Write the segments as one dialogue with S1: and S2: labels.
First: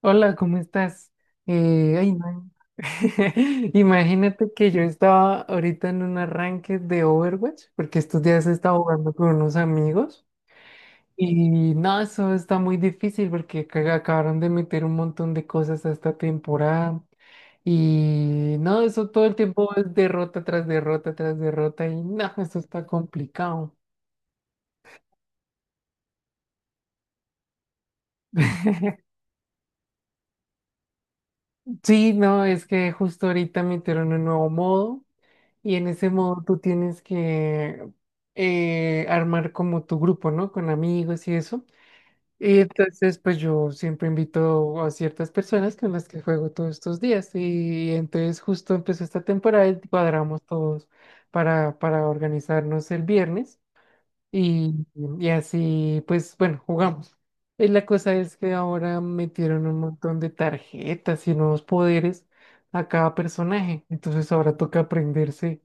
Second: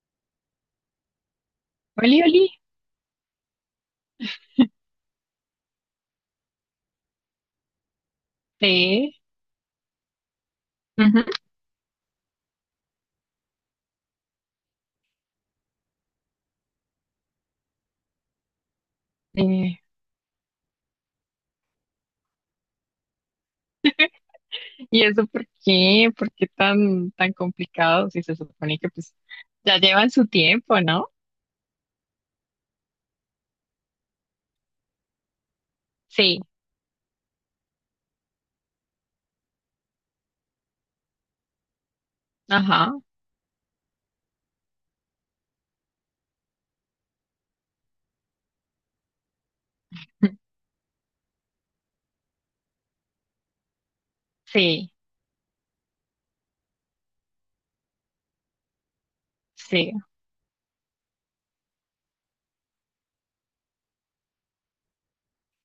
S1: Hola, ¿cómo estás? Ay,
S2: Oli, oli.
S1: no. Imagínate que yo estaba ahorita en un arranque de Overwatch, porque estos días he estado jugando
S2: Sí.
S1: con unos amigos
S2: Ujú.
S1: y no, eso está muy difícil porque acabaron de meter un montón de cosas a esta temporada y no, eso todo el tiempo
S2: eh,
S1: es derrota tras derrota tras derrota y no, eso está complicado.
S2: ¿Y eso por qué? ¿Por qué tan, tan complicado? Si se supone que pues ya llevan su tiempo, ¿no?
S1: Sí, no, es que justo ahorita metieron un nuevo modo. Y en ese
S2: Sí,
S1: modo tú tienes que armar como tu grupo, ¿no? Con amigos y eso. Y
S2: ajá.
S1: entonces, pues yo siempre invito a ciertas personas con las que juego todos estos días. Y entonces justo empezó esta temporada y cuadramos todos para organizarnos el viernes. Y,
S2: Sí,
S1: y así, pues bueno, jugamos. Y la cosa es que ahora metieron un
S2: sí.
S1: montón de tarjetas y nuevos poderes a cada personaje. Entonces ahora toca aprenderse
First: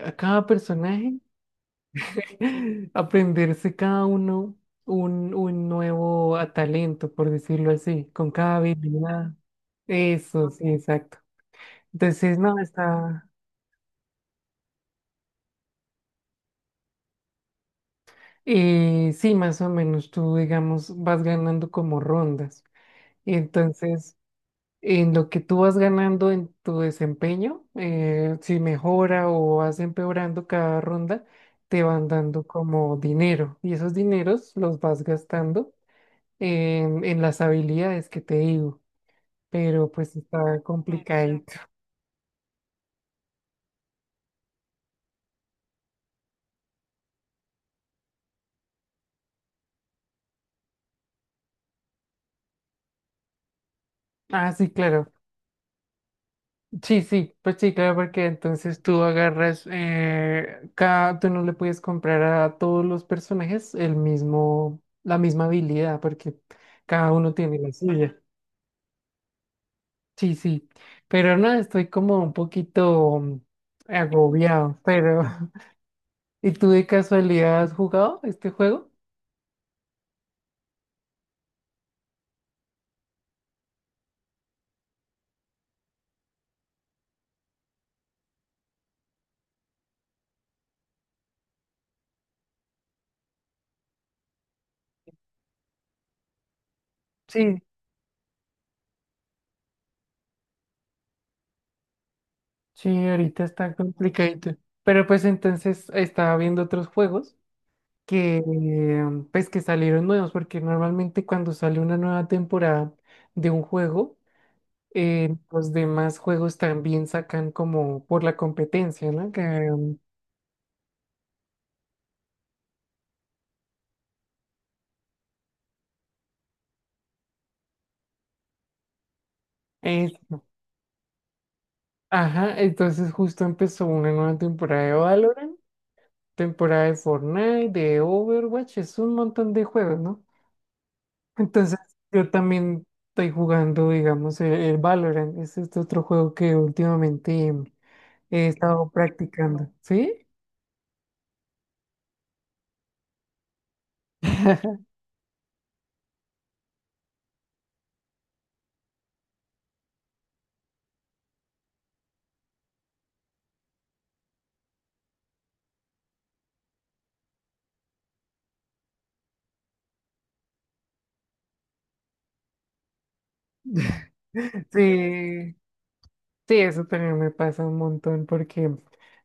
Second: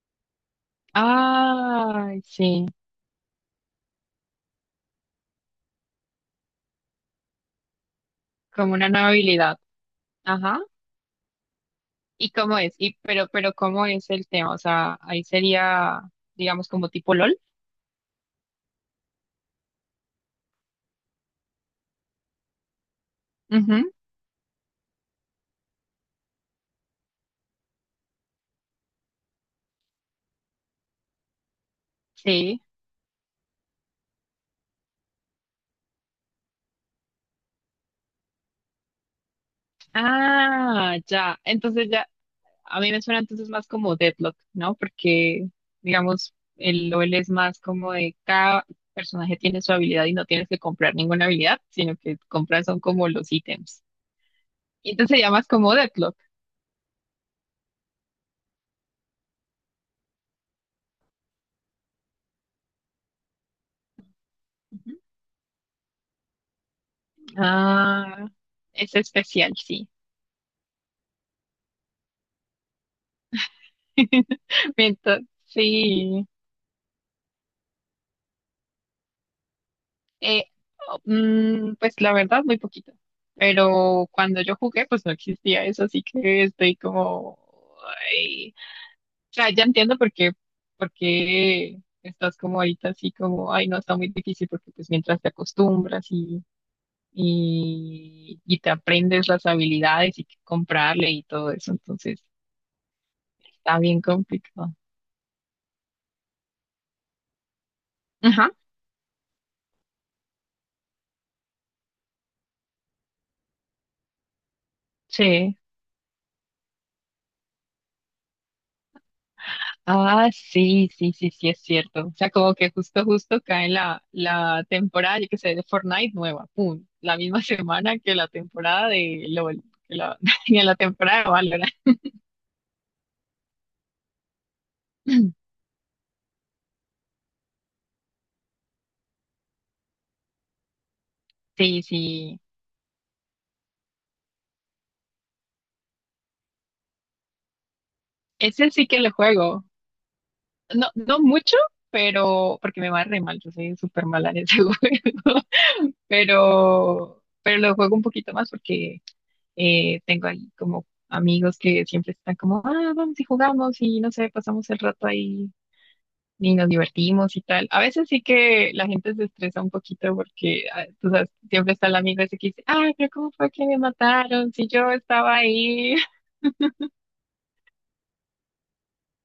S1: a cada personaje,
S2: Ay, sí.
S1: aprenderse cada uno un nuevo talento, por decirlo así, con cada
S2: Como una nueva
S1: habilidad.
S2: habilidad.
S1: Eso,
S2: Ajá.
S1: sí, exacto.
S2: ¿Y
S1: Entonces,
S2: cómo
S1: no,
S2: es? Y pero, pero ¿cómo es el tema? O sea, ahí sería, digamos, como tipo LOL.
S1: sí, más o menos tú, digamos, vas ganando como rondas. Y
S2: Ujú,
S1: entonces, en lo que tú vas ganando en tu desempeño, si mejora o vas empeorando cada ronda, te van dando
S2: sí.
S1: como dinero. Y esos dineros los vas gastando en las habilidades que te digo, pero pues está
S2: Ah, ya.
S1: complicadito.
S2: Entonces ya. A mí me suena entonces más como Deadlock, ¿no? Porque, digamos, el LOL es más como de cada personaje tiene su habilidad y no tienes que comprar ninguna habilidad, sino que compras son como los ítems.
S1: Ah, sí,
S2: Y
S1: claro.
S2: entonces se más como Deadlock.
S1: Sí, sí, pues sí, claro, porque entonces tú agarras, cada, tú no le puedes comprar a todos los personajes el mismo,
S2: Ujú.
S1: la misma habilidad, porque cada uno tiene la suya.
S2: Ah, es especial, sí.
S1: Sí, sí, pero no, estoy como un poquito agobiado, pero
S2: Entonces sí.
S1: ¿y tú de casualidad has jugado este juego?
S2: Eh, oh, pues la verdad, muy poquito. Pero cuando yo jugué, pues no existía eso, así que estoy como sea, ya entiendo por qué estás como ahorita así como, ay, no, está muy difícil porque pues mientras te acostumbras y,
S1: Sí.
S2: y, y te aprendes las habilidades y qué comprarle y todo eso, entonces
S1: Sí, ahorita está
S2: está bien
S1: complicadito.
S2: complicado.
S1: Pero pues entonces estaba viendo otros juegos que
S2: Ajá,
S1: pues que salieron nuevos, porque normalmente cuando sale una nueva temporada de un juego,
S2: sí.
S1: los demás juegos también sacan como por la competencia, ¿no? Um,
S2: Ah, sí, sí, sí, sí, es cierto. O sea, como que justo, justo cae la temporada, yo qué sé, de Fortnite nueva, pum, la misma semana que la temporada de LOL,
S1: Eso.
S2: que la temporada de Valorant.
S1: Ajá, entonces justo empezó una nueva temporada de Valorant, temporada de Fortnite, de Overwatch, es un montón de juegos, ¿no? Entonces,
S2: Sí,
S1: yo
S2: sí.
S1: también estoy jugando, digamos, el Valorant. Es este otro juego que últimamente he
S2: Ese sí
S1: estado
S2: que lo juego.
S1: practicando. ¿Sí?
S2: No, no mucho, pero porque me va re mal, yo soy súper mala en ese juego. Pero lo juego un poquito más porque tengo ahí como amigos que siempre están como, ah, vamos y jugamos y no sé, pasamos el rato ahí y nos divertimos y tal. A veces sí que la gente se estresa un poquito porque, ah, tú sabes, siempre está el amigo ese que dice, ay, pero ¿cómo fue que me mataron si yo estaba
S1: Sí,
S2: ahí?
S1: sí, eso también me pasa un montón porque,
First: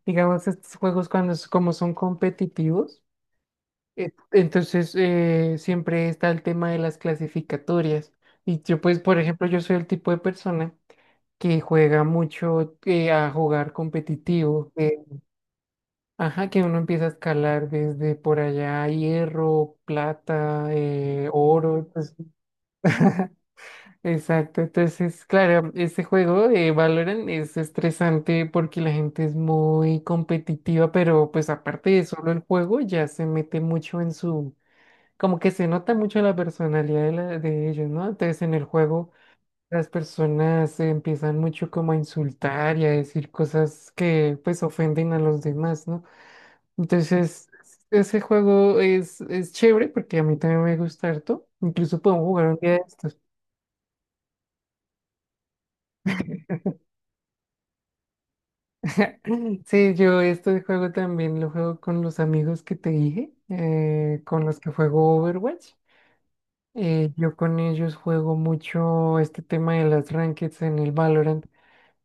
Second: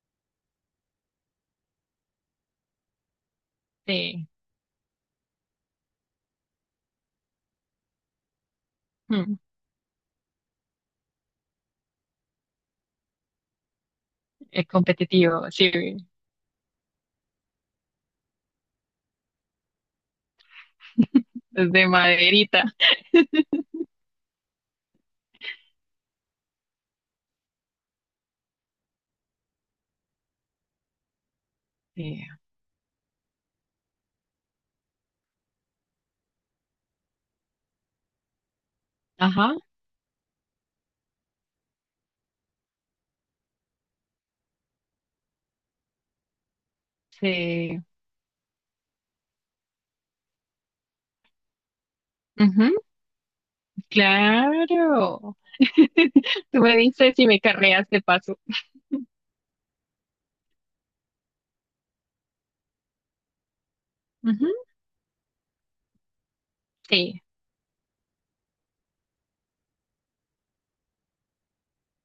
S1: digamos, estos juegos cuando como son competitivos,
S2: Sí,
S1: entonces siempre está el tema de las clasificatorias. Y yo, pues, por
S2: mm,
S1: ejemplo, yo soy el tipo de persona que juega mucho a jugar
S2: es
S1: competitivo.
S2: competitivo, sí,
S1: Ajá, que uno empieza a escalar desde por allá, hierro, plata,
S2: desde
S1: oro, pues,
S2: maderita.
S1: exacto. Entonces, claro, este juego de Valorant es estresante porque la gente es muy competitiva, pero pues aparte de
S2: Sí,
S1: solo el juego, ya se mete mucho en su, como que se nota mucho la personalidad de, de ellos, ¿no? Entonces, en el juego,
S2: ajá,
S1: las personas se empiezan mucho como a insultar y a decir cosas que pues ofenden a los demás, ¿no? Entonces,
S2: sí.
S1: ese juego es chévere porque a mí también me gusta harto. Incluso podemos jugar un día
S2: Ujú,
S1: de estos.
S2: claro. Tú me dices si me carreas de paso.
S1: Sí, yo este juego también lo juego con los amigos que te dije, con
S2: Ujú,
S1: los que juego Overwatch.
S2: sí,
S1: Yo con ellos juego mucho este tema de las rankings en el Valorant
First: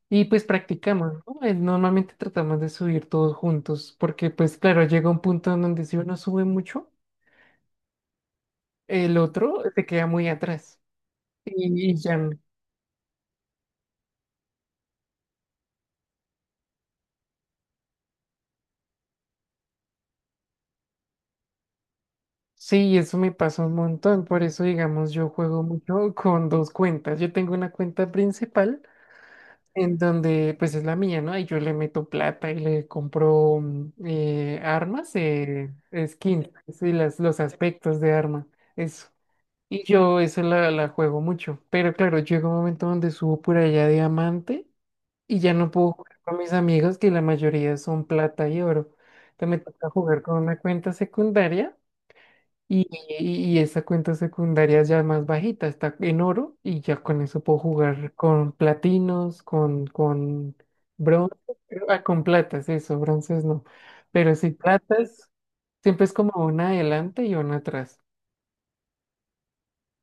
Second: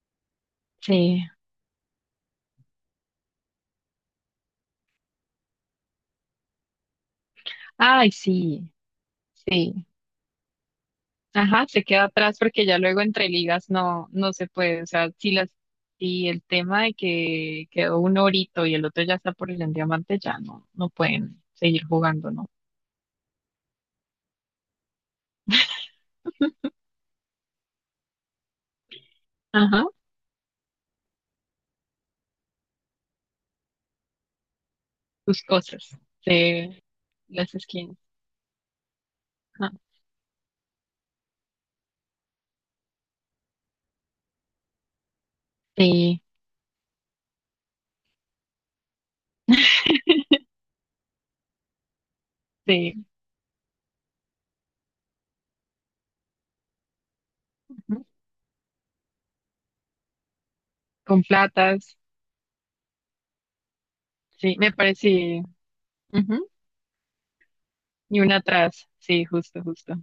S1: y pues practicamos,
S2: sí.
S1: ¿no? Normalmente tratamos de subir todos juntos porque pues claro, llega un punto en donde si uno sube mucho,
S2: Ay, sí,
S1: el otro se
S2: sí.
S1: queda muy atrás.
S2: Ajá, se
S1: Y
S2: queda
S1: ya,
S2: atrás
S1: no.
S2: porque ya luego entre ligas no, no se puede. O sea, si el tema de que quedó un orito y el otro ya está por el diamante, ya no, no pueden seguir jugando, ¿no?
S1: Sí, eso me pasa un montón, por eso digamos yo juego mucho con dos cuentas. Yo tengo una cuenta principal
S2: Ajá,
S1: en donde pues es la mía, ¿no? Y yo le meto plata y le compro armas,
S2: sus cosas.
S1: skins
S2: Sí,
S1: y las, los
S2: las skins.
S1: aspectos de arma, eso.
S2: Ajá,
S1: Y yo eso la juego mucho, pero claro, llega un momento donde subo por allá diamante y ya no puedo jugar
S2: sí,
S1: con mis amigos que la mayoría son plata y oro. Entonces me toca jugar con una cuenta secundaria
S2: sí.
S1: y esa cuenta secundaria ya más bajita, está en oro y ya con eso puedo
S2: Ujú,
S1: jugar con platinos, con
S2: con
S1: bronce,
S2: platas.
S1: ah, con platas, eso, bronces no. Pero si
S2: Sí, me
S1: platas,
S2: parece.
S1: siempre es como
S2: Ujú,
S1: una adelante y una atrás.
S2: y una atrás. Sí, justo, justo.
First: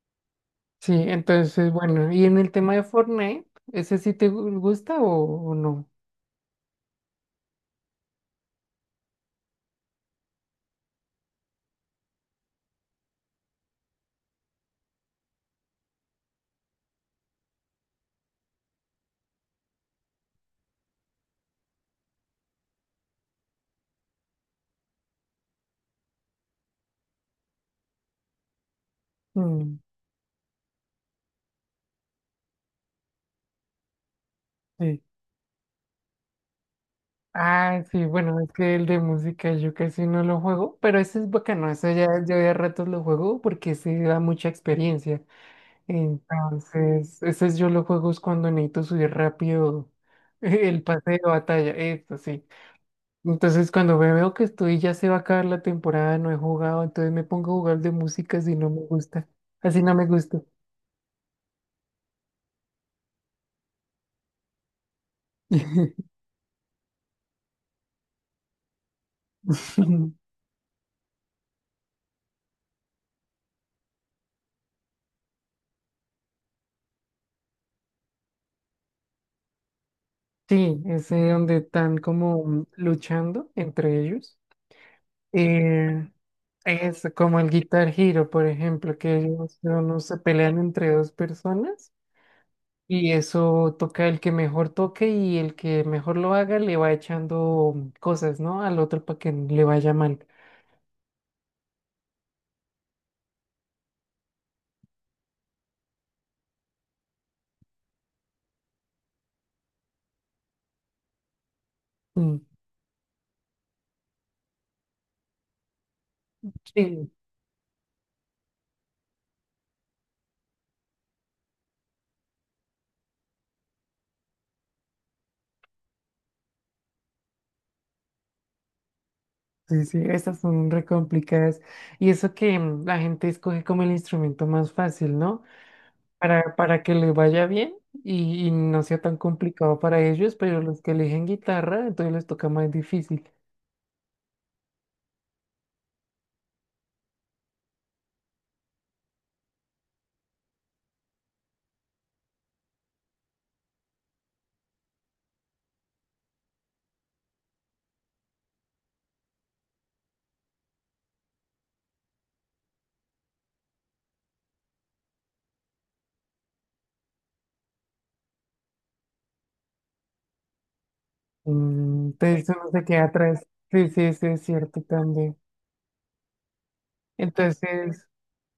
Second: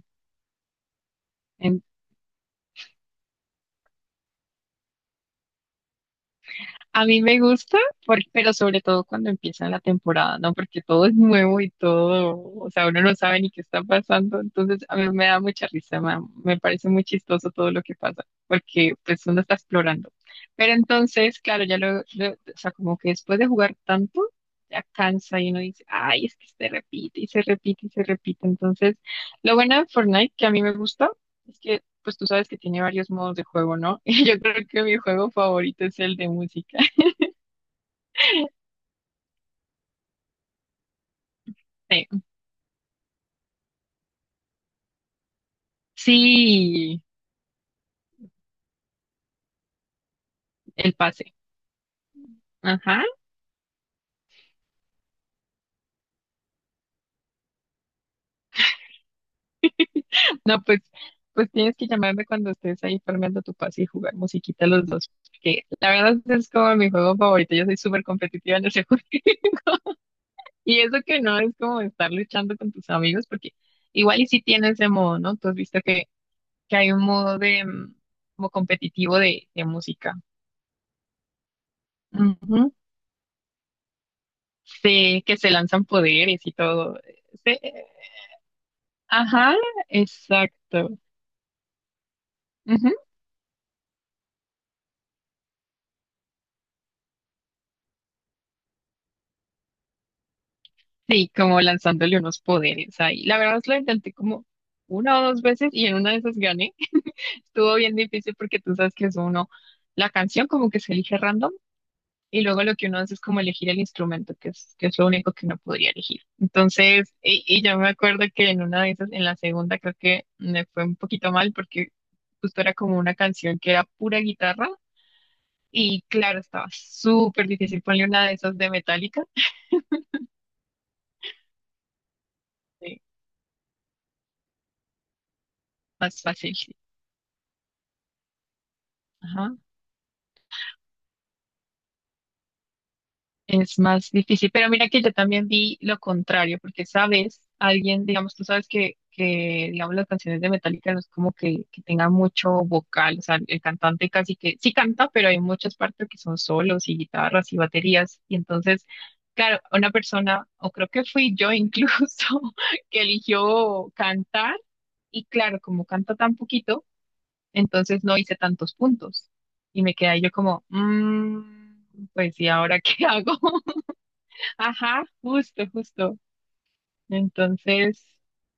S1: Sí, entonces, bueno, y en el tema de Fortnite, ¿ese sí te gusta o no?
S2: A mí me gusta, pero sobre todo cuando empieza la temporada, ¿no? Porque todo es nuevo y todo, o sea, uno no sabe ni qué está pasando. Entonces, a mí me da mucha risa, me parece muy chistoso todo lo que pasa, porque pues uno está explorando. Pero entonces, claro, ya o sea, como que después de jugar tanto, ya cansa y uno dice, ay, es que se repite y se repite y se repite. Entonces, lo bueno
S1: Mm,
S2: de Fortnite, que a mí me gusta, es que pues tú sabes que tiene varios modos de juego, ¿no? Y yo creo que mi
S1: sí.
S2: juego favorito es el de música.
S1: Ah, sí, bueno, es que el de música yo casi no lo juego, pero ese es bacano, ese ya
S2: Sí,
S1: yo de a ratos lo juego porque se da mucha experiencia.
S2: sí,
S1: Entonces, estos yo lo juego es cuando necesito subir rápido el
S2: el
S1: pase de
S2: pase.
S1: batalla, esto sí.
S2: Ajá.
S1: Entonces, cuando veo que estoy, ya se va a acabar la temporada, no he jugado, entonces me pongo a jugar de música si no me gusta. Así no me gusta.
S2: No, pues tienes que llamarme cuando estés ahí formando tu pase y jugar musiquita los dos. Que la verdad es como mi juego favorito. Yo soy súper competitiva en ese juego. Y eso que no es como estar luchando con tus amigos, porque igual y si tienes ese modo, ¿no? Tú has visto que hay un modo de como competitivo de música.
S1: Sí, ese donde están como
S2: Ujú.
S1: luchando entre ellos.
S2: Sí, que se lanzan
S1: Eh,
S2: poderes y todo.
S1: es como el
S2: Sí,
S1: Guitar Hero, por ejemplo, que
S2: ajá,
S1: ellos no se pelean entre
S2: exacto.
S1: dos personas.
S2: Ujú.
S1: Y eso toca el que mejor toque y el que mejor lo haga le va echando cosas, ¿no? Al otro para que le vaya mal.
S2: Sí, como lanzándole unos poderes ahí. La verdad, lo intenté como una o dos veces y en una de esas gané. Estuvo bien difícil porque tú sabes que es uno, la canción como que se elige random
S1: Mm,
S2: y luego lo que uno hace es como elegir el instrumento, que es lo único que uno podría elegir.
S1: sí,
S2: Entonces, y yo me acuerdo que en una de esas, en la segunda creo que me fue un poquito mal porque justo era como una canción que era pura guitarra y claro, estaba súper difícil ponerle una de esas de Metallica.
S1: sí, sí, estas son re complicadas. Y eso que la
S2: Sí,
S1: gente escoge como el instrumento más fácil, ¿no?
S2: más
S1: Para,
S2: fácil, sí.
S1: para que le vaya bien y no sea tan complicado para ellos, pero los que eligen guitarra, entonces les toca más difícil.
S2: Es más difícil, pero mira que yo también vi lo contrario, porque sabes, alguien, digamos, tú sabes que digamos, las canciones de Metallica no es como que tengan mucho vocal, o sea, el cantante casi que sí canta, pero hay muchas partes que son solos y guitarras y baterías, y entonces, claro, una persona, o creo que fui yo incluso, que eligió cantar, y claro, como canta tan poquito, entonces no hice tantos puntos, y me quedé ahí yo como,
S1: Mm,
S2: "Mm, pues,
S1: entonces
S2: ¿y
S1: uno
S2: ahora
S1: se
S2: qué
S1: queda
S2: hago?
S1: atrás. Sí, sí, sí, es cierto
S2: Ajá,
S1: también.
S2: justo, justo. Entonces,
S1: Entonces,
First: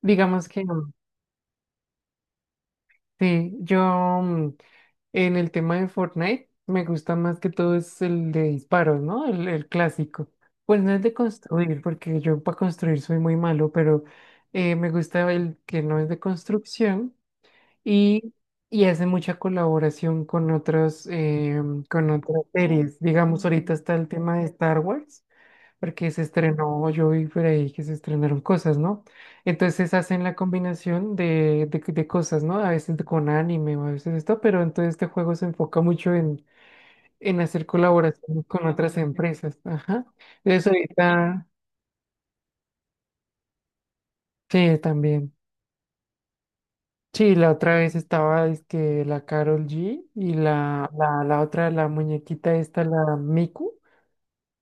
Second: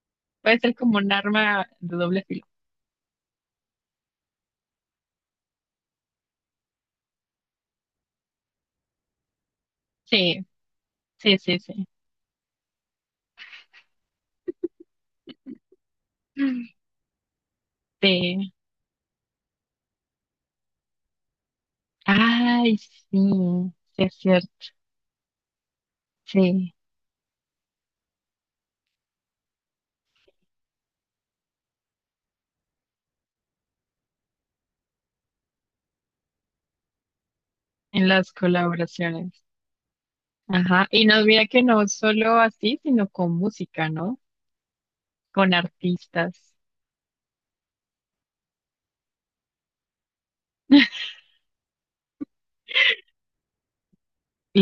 S1: digamos
S2: puede
S1: que...
S2: ser como un arma de doble filo.
S1: sí, yo mm, en el tema de Fortnite me gusta más que todo es el de disparos, ¿no? El clásico.
S2: Sí,
S1: Pues no es de
S2: sí, sí,
S1: construir,
S2: sí.
S1: porque yo para construir soy muy malo, pero me gusta el que no es de construcción y,
S2: Sí.
S1: y hace mucha colaboración con otras
S2: Ay,
S1: series.
S2: sí,
S1: Digamos, ahorita está
S2: sí
S1: el
S2: es
S1: tema de
S2: cierto.
S1: Star Wars porque se
S2: Sí,
S1: estrenó, yo vi por ahí que se estrenaron cosas, ¿no? Entonces hacen la combinación de, de cosas, ¿no? A veces con anime o a veces esto, pero entonces este juego se enfoca mucho en hacer
S2: en las
S1: colaboraciones con otras
S2: colaboraciones.
S1: empresas, ajá. Eso
S2: Ajá. Y nos
S1: ahorita,
S2: mira que no solo así, sino con música, ¿no?
S1: sí, también.
S2: Con artistas.
S1: Sí, la otra vez estaba, es que la Carol G y la, la, la otra, la muñequita esta, la Miku.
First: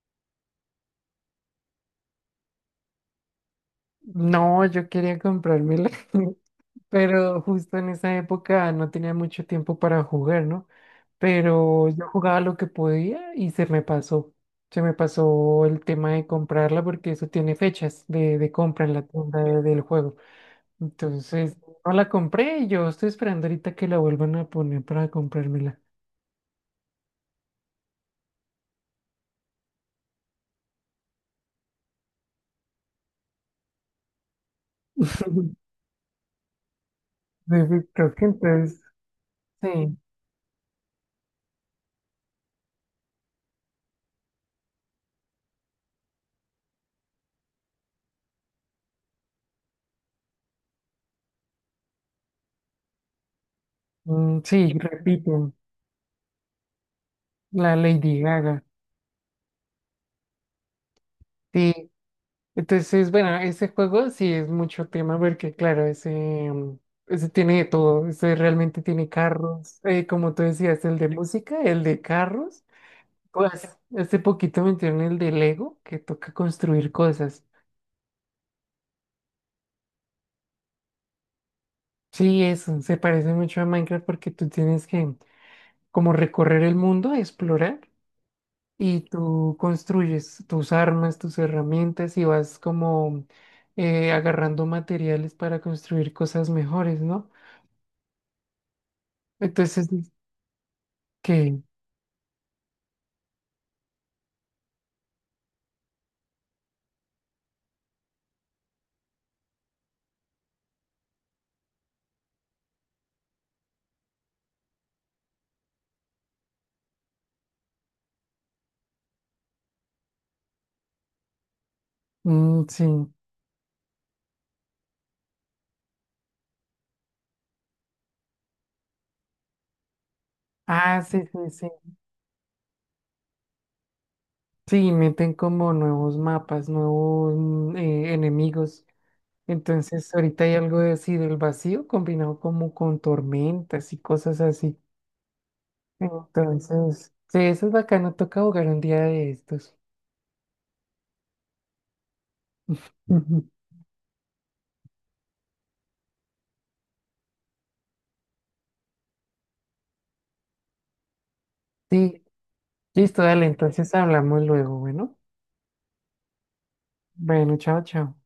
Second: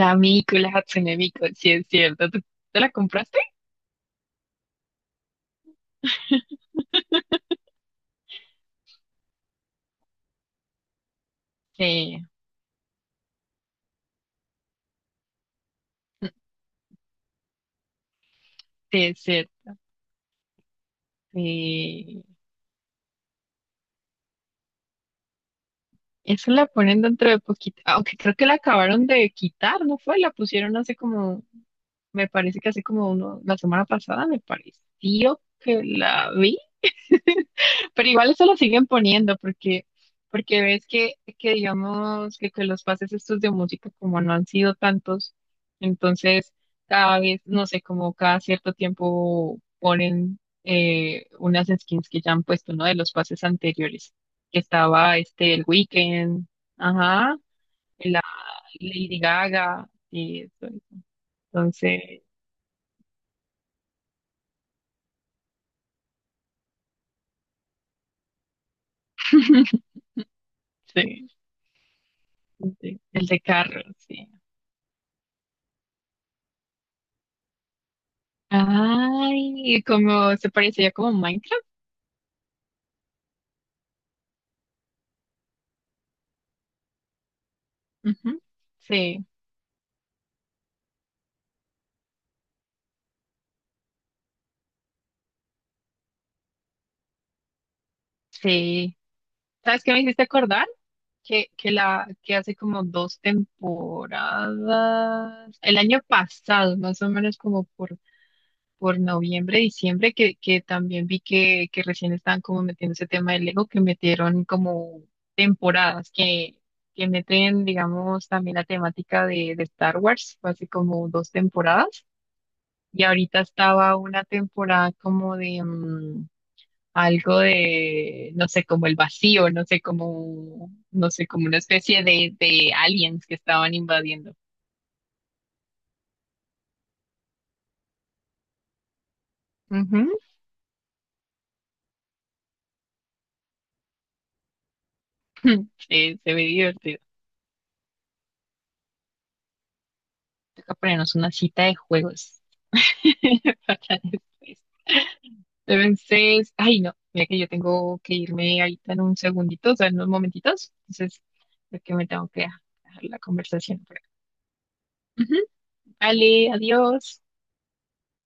S2: La Miku, la Hatsune Miku, sí es cierto. ¿Te la compraste?
S1: No, yo quería comprármela, pero justo en esa época no tenía mucho tiempo para jugar, ¿no? Pero yo
S2: Sí,
S1: jugaba lo que podía y se me pasó. Se me pasó el tema de comprarla porque eso tiene fechas de compra en
S2: sí
S1: la
S2: es
S1: tienda
S2: cierto.
S1: del juego. Entonces, no la
S2: Sí.
S1: compré y yo estoy esperando ahorita que la vuelvan a poner para comprármela.
S2: Esa la ponen dentro de poquito, aunque creo que la acabaron de quitar, ¿no fue? La pusieron hace como, me parece que hace como uno, la semana pasada, me pareció que la vi.
S1: Entonces,
S2: Pero
S1: creo que
S2: igual eso lo
S1: entonces,
S2: siguen poniendo porque,
S1: sí,
S2: porque ves que digamos que los pases estos de música como no han sido tantos, entonces cada vez, no sé, como cada cierto tiempo ponen unas skins que ya han puesto, ¿no? De los pases anteriores, que
S1: sí,
S2: estaba
S1: repito,
S2: este el Weeknd, ajá,
S1: la
S2: la
S1: Lady Gaga.
S2: Lady Gaga y eso.
S1: Sí,
S2: Entonces,
S1: entonces, bueno, ese juego sí es mucho tema porque, claro, ese, ese tiene de todo, ese realmente tiene carros, como tú decías, el de
S2: sí,
S1: música, el de carros,
S2: sí, el de
S1: pues
S2: carro,
S1: hace
S2: sí.
S1: poquito metieron el de Lego, que toca construir cosas.
S2: Ay, como se parecía como Minecraft.
S1: Sí, eso, se parece mucho a Minecraft porque tú tienes que como recorrer el mundo, explorar,
S2: Ujú.
S1: y
S2: Sí,
S1: tú construyes tus armas, tus herramientas y vas como agarrando materiales para construir cosas mejores, ¿no?
S2: sí. ¿Sabes
S1: Entonces,
S2: qué me hiciste acordar?
S1: que,
S2: Que hace como dos temporadas, el año pasado, más o menos como por noviembre, diciembre, que también vi que recién estaban como metiendo ese tema del Lego, que metieron como temporadas, que meten, digamos, también la temática de Star Wars, fue hace como dos temporadas,
S1: sí.
S2: y ahorita estaba una temporada como de, algo de, no sé, como el vacío, no sé, como,
S1: Ah,
S2: no
S1: sí,
S2: sé, como
S1: sí,
S2: una
S1: sí.
S2: especie de aliens que estaban invadiendo.
S1: Sí, meten como nuevos mapas, nuevos enemigos.
S2: Ujú.
S1: Entonces, ahorita hay algo de así del vacío combinado como con tormentas y cosas así.
S2: Sí, se ve divertido.
S1: Entonces, sí, eso es bacano. Toca jugar un día de estos.
S2: Toca ponernos una cita de juegos
S1: Ujú.
S2: para después. Entonces, ay no, mira que yo tengo que irme ahorita en un segundito, o sea, en unos momentitos. Entonces, creo que me
S1: Sí,
S2: tengo que dejar la
S1: listo, dale.
S2: conversación
S1: Entonces
S2: por acá.
S1: hablamos luego. Bueno,
S2: Ujú. Vale, adiós.
S1: bueno, chao, chao.